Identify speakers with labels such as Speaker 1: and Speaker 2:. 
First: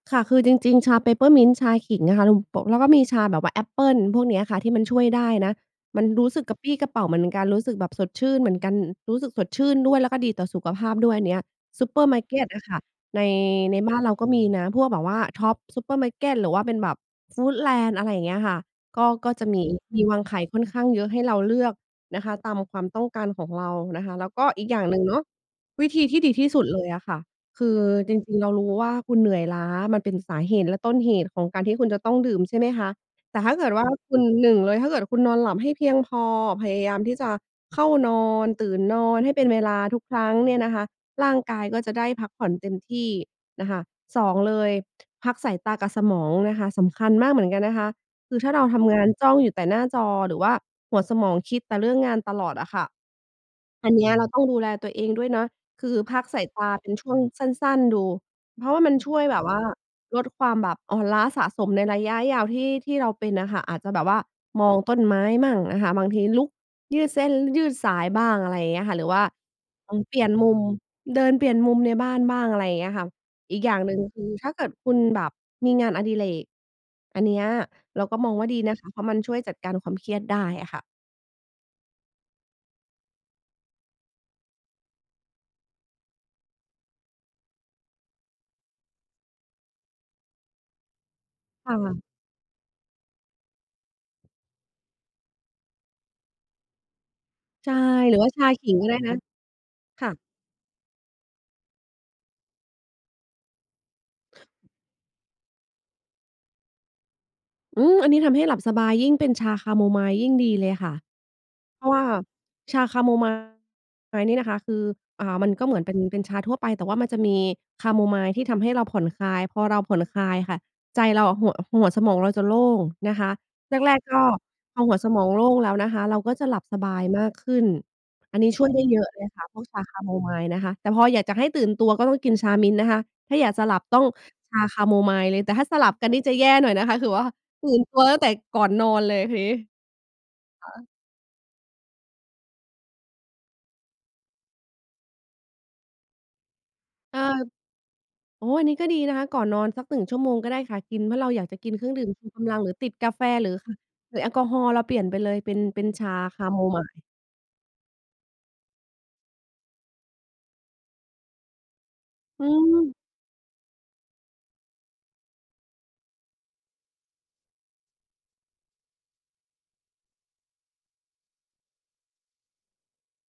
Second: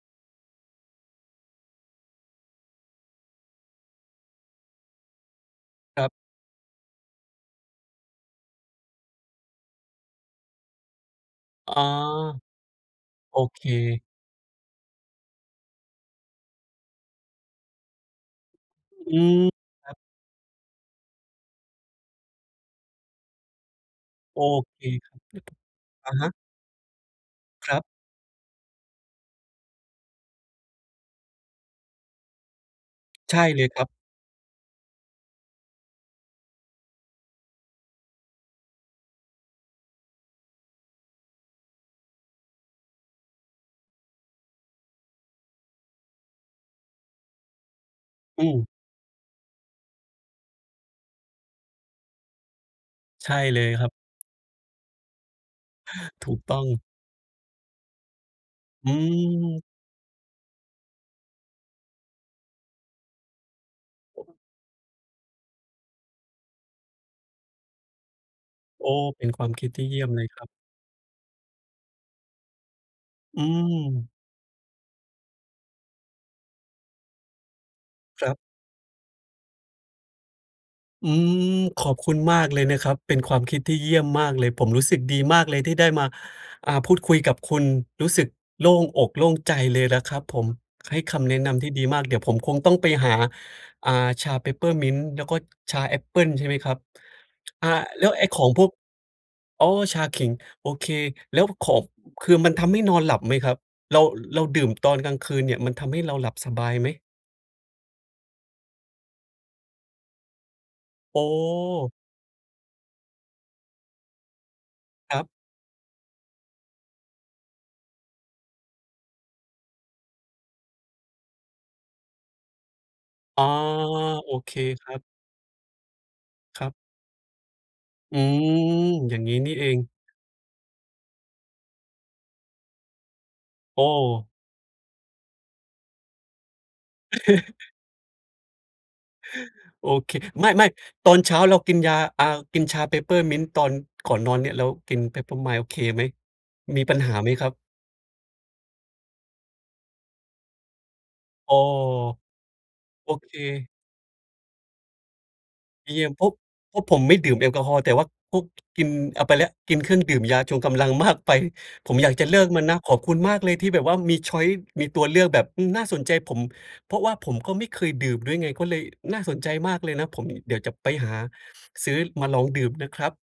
Speaker 1: ค่ะ คือจริง ๆ ชา Peppermint ชาขิงอะค่ะ ลุมโปะ แล้วก็มีชาแบบว่าแอปเปิลพวกเนี้ยอะค่ะที่มันช่วยได้นะ
Speaker 2: ค
Speaker 1: มัน
Speaker 2: รับ
Speaker 1: รู้สึกกระปรี้กระเปร่าเหมือนกัน รู้สึกแบบสดชื่นเหมือนกัน รู้สึกสดชื่นด้วย แล้วก็ดีต่อสุขภาพด้วยอันเนี้ย
Speaker 2: อ๋อ
Speaker 1: ซูเปอร์มาร์เกตอะค่ะ ใน
Speaker 2: โอเค
Speaker 1: ในบ้านเราก็มีนะ พวกแบบว่าท็อปส์ซูเปอร์มาร์เกต หรือว่าเป็นแบบฟู้ดแลนด์ อะไรอย่างเงี้ยค่ะ ก็
Speaker 2: อื
Speaker 1: ก็
Speaker 2: ม
Speaker 1: จะมี
Speaker 2: ครับ
Speaker 1: มีวางขายค่อนข้างเยอะให้เราเลือกนะคะ ตามความต้องการของเรานะคะ แล้ว
Speaker 2: โอ
Speaker 1: ก็อีก
Speaker 2: เ
Speaker 1: อ
Speaker 2: ค
Speaker 1: ย่างหนึ่ง
Speaker 2: คร
Speaker 1: เน
Speaker 2: ั
Speaker 1: า
Speaker 2: บ
Speaker 1: ะ วิธี
Speaker 2: อะ
Speaker 1: ที่
Speaker 2: ฮ
Speaker 1: ดี
Speaker 2: ะ
Speaker 1: ที่สุดเลยอะค่ะ ค
Speaker 2: ค
Speaker 1: ื
Speaker 2: ร
Speaker 1: อ
Speaker 2: ับ
Speaker 1: จริง ๆ เรารู้ว่าคุณเหนื่อยล้า มันเป็นสาเหตุและต้นเหตุของการที่คุณจะต้องดื่ม ใช่ไหมคะ
Speaker 2: ใ
Speaker 1: แ
Speaker 2: ช
Speaker 1: ต่
Speaker 2: ่
Speaker 1: ถ้า
Speaker 2: เล
Speaker 1: เก
Speaker 2: ย
Speaker 1: ิด
Speaker 2: ค
Speaker 1: ว
Speaker 2: ร
Speaker 1: ่
Speaker 2: ั
Speaker 1: า
Speaker 2: บ
Speaker 1: คุณ 1 เลย ถ้าเกิดคุณนอนหลับให้เพียงพอ พยายามที่จะเข้านอน ตื่นนอนให้เป็นเวลาทุกครั้งเนี่ยนะคะ ร่างกายก็จะได้พักผ่อนเต็มที่นะคะ 2 เลย พักสายตากับสมองนะคะ สำคัญมากเหมือนกันนะคะ คื
Speaker 2: อ
Speaker 1: อถ้
Speaker 2: ื
Speaker 1: าเร
Speaker 2: ม
Speaker 1: าทำ งานจ้องอยู่แต่หน้าจอ หรือว่าหัวสมองคิดแต่เรื่องงานตลอดอะค่ะ
Speaker 2: ใช่เลยคร
Speaker 1: อ
Speaker 2: ั
Speaker 1: ั
Speaker 2: บ
Speaker 1: นเนี้ยเราต้องดูแลตัวเองด้วยนะ คือพัก
Speaker 2: ถู
Speaker 1: ส
Speaker 2: ก
Speaker 1: าย
Speaker 2: ต
Speaker 1: ต
Speaker 2: ้อง
Speaker 1: าเป็นช่วงสั้น ๆ ดู เพราะว่า
Speaker 2: อ
Speaker 1: ม
Speaker 2: ื
Speaker 1: ันช่วยแบบว่า
Speaker 2: ม
Speaker 1: ลดความแบบอ่อนล้าสะสมในระยะยาวที่ ที่เราเป็นอะค่ะ อาจจะแบบว่า มองต้นไม้มั่งอะค่ะ บางทีลุกยืดเส้น ล ยืดสายบ้าง อะไรอย่างเงี้
Speaker 2: โอ
Speaker 1: ย
Speaker 2: ้
Speaker 1: ค่ะ หรือว
Speaker 2: เ
Speaker 1: ่
Speaker 2: ป
Speaker 1: า
Speaker 2: ็นความคิดที่
Speaker 1: ล
Speaker 2: เย
Speaker 1: อ
Speaker 2: ี
Speaker 1: ง
Speaker 2: ่ยม
Speaker 1: เป
Speaker 2: เ
Speaker 1: ลี
Speaker 2: ล
Speaker 1: ่ย
Speaker 2: ย
Speaker 1: น
Speaker 2: ครั
Speaker 1: ม
Speaker 2: บ
Speaker 1: ุม เดินเปลี่ยนมุมในบ้านบ้าง อะไรอย่างเงี้ยค่ะ
Speaker 2: อื
Speaker 1: อีกอย่างหนึ่ง
Speaker 2: ม
Speaker 1: คือถ้าเกิดคุณแบบมีงานอดิเรก อันเนี้ยเราก็
Speaker 2: ค
Speaker 1: ม
Speaker 2: รั
Speaker 1: อง
Speaker 2: บ
Speaker 1: ว่าดีนะคะ เพราะมันช่วยจัดการความเครียดได้อะค่ะ
Speaker 2: อืม ขอบคุณมากเลยนะครับ เป็นความคิดที่เยี่ยมมากเลย ผมรู้สึกดีมากเลยที่ได้มา อ่า พูดคุยกับคุณ รู้สึกโล่งอก โล่งใจเลยล่ะครับผม ให้คำแนะนำที่
Speaker 1: ค่
Speaker 2: ดีมา
Speaker 1: ะ
Speaker 2: ก เดี๋ยวผมคงต้องไปหา อ่า ชา Peppermint แล้วก็ชาแอปเปิลใช่ไหมครับ? อ
Speaker 1: ใ
Speaker 2: ่
Speaker 1: ช
Speaker 2: า
Speaker 1: ่
Speaker 2: แล้ว
Speaker 1: หรื
Speaker 2: ไ
Speaker 1: อ
Speaker 2: อ้
Speaker 1: ว่า
Speaker 2: ข
Speaker 1: ช
Speaker 2: อ
Speaker 1: า
Speaker 2: งพ
Speaker 1: ข
Speaker 2: วก
Speaker 1: ิงก็ได้นะ
Speaker 2: อ๋อ ช
Speaker 1: ค
Speaker 2: า
Speaker 1: ่
Speaker 2: ข
Speaker 1: ะ
Speaker 2: ิง โอเค แล้วขอบ อ คือมันทำให้นอนหลับไหมครับ? เรา เราดื่มตอนกลางคืนเนี่ยมันทำให้เราหลับสบายไหม?
Speaker 1: อืม อันนี้ทำให้หลับสบาย ยิ่งเป็นชาแคโมไมล์ยิ่งดีเลยค่ะ
Speaker 2: โอ
Speaker 1: เพรา
Speaker 2: ้
Speaker 1: ะว่าชาแคโมไมล์นี่นะคะคือ
Speaker 2: ครั
Speaker 1: อ่
Speaker 2: บ
Speaker 1: า มันก็เหมือนเป็น เป็นชาทั่วไป แต่ว่ามันจะมีแคโมไมล์ที่ทำให้เราผ่อนคลาย พอเราผ่อนคลายอะค่ะ ใจเราอะ หัว หัวสมองเราจะโล่งนะคะ
Speaker 2: อ๋อ
Speaker 1: แรก ๆ ก็
Speaker 2: โอเค
Speaker 1: พอ
Speaker 2: คร
Speaker 1: ห
Speaker 2: ั
Speaker 1: ัว
Speaker 2: บ
Speaker 1: สมองโล่งแล้วนะคะ เราก็จะหลั
Speaker 2: ค
Speaker 1: บ
Speaker 2: รับ
Speaker 1: สบายมากขึ้น
Speaker 2: อื
Speaker 1: อันนี้
Speaker 2: ม
Speaker 1: ช่วยได้เยอะ
Speaker 2: อย่
Speaker 1: เ
Speaker 2: า
Speaker 1: ล
Speaker 2: ง
Speaker 1: ย
Speaker 2: งี้
Speaker 1: ค่ะ
Speaker 2: นี่
Speaker 1: พว
Speaker 2: เ
Speaker 1: ก
Speaker 2: อ
Speaker 1: ช
Speaker 2: ง
Speaker 1: าแคโมไมล์นะคะ แต่พออยากจะให้ตื่นตัวก็ต้องกินชา Mint นะคะ ถ้าอยากจะหล
Speaker 2: โอ
Speaker 1: ับต้อง
Speaker 2: ้
Speaker 1: ชาแคโมไมล์เลย แต่ถ้าสลับกันนี่จะแย่หน่อยนะคะ คือว่า ตื่นตัวตั้งแต่ก่อนนอนเลยทีนี้
Speaker 2: โอ
Speaker 1: ค
Speaker 2: เค ไม่
Speaker 1: ่ะ
Speaker 2: ๆ ตอนเช้าเรากินยา อ่า กินชา Peppermint ตอนก่อนนอนเนี่ย เรากิน Peppermint โอเคไหม มีปัญห
Speaker 1: เ
Speaker 2: า
Speaker 1: ออ
Speaker 2: ไหมครับ?
Speaker 1: โอ้ อันนี้ก็ดีนะคะ ก่อนนอนสัก 1 ชั่วโมงก็ได้ค่ะ กิน เพราะเราอยาก
Speaker 2: อ้
Speaker 1: จะ
Speaker 2: อ
Speaker 1: กินเครื่องดื่มชูกำลัง หรือติดก
Speaker 2: โอ
Speaker 1: าแฟ
Speaker 2: เค
Speaker 1: หรือ ค่ะ หรือแอลกอฮอล์ เราเปลี่ยนไปเลย เป็น เป็
Speaker 2: อ
Speaker 1: น
Speaker 2: เย
Speaker 1: ช
Speaker 2: ีย
Speaker 1: า
Speaker 2: ม พ
Speaker 1: แ
Speaker 2: ก
Speaker 1: คโม
Speaker 2: เพ
Speaker 1: ไม
Speaker 2: ราะ
Speaker 1: ล
Speaker 2: ผ
Speaker 1: ์
Speaker 2: มไม่ดื่มแอลกอฮอล์ แต่ว่าก๊ก กิน เอาไปแล้ว กินเครื่องดื่มยาชงกำลัง มากไป ผมอยากจะเล
Speaker 1: อ
Speaker 2: ิ
Speaker 1: ื
Speaker 2: กมันนะ ขอ
Speaker 1: ม
Speaker 2: บคุณมากเลยที่แบบว่ามี ชอยซ์ มีตัวเลือกแบบ อืม น่าสนใจ ผม เพราะว่าผมก็ไม่เคยดื่มด้วยไง ก็เลยน่าสนใจมากเลยนะ ผม เดี๋ยวจะไปหา ซื้อมาลองดื่มนะครับ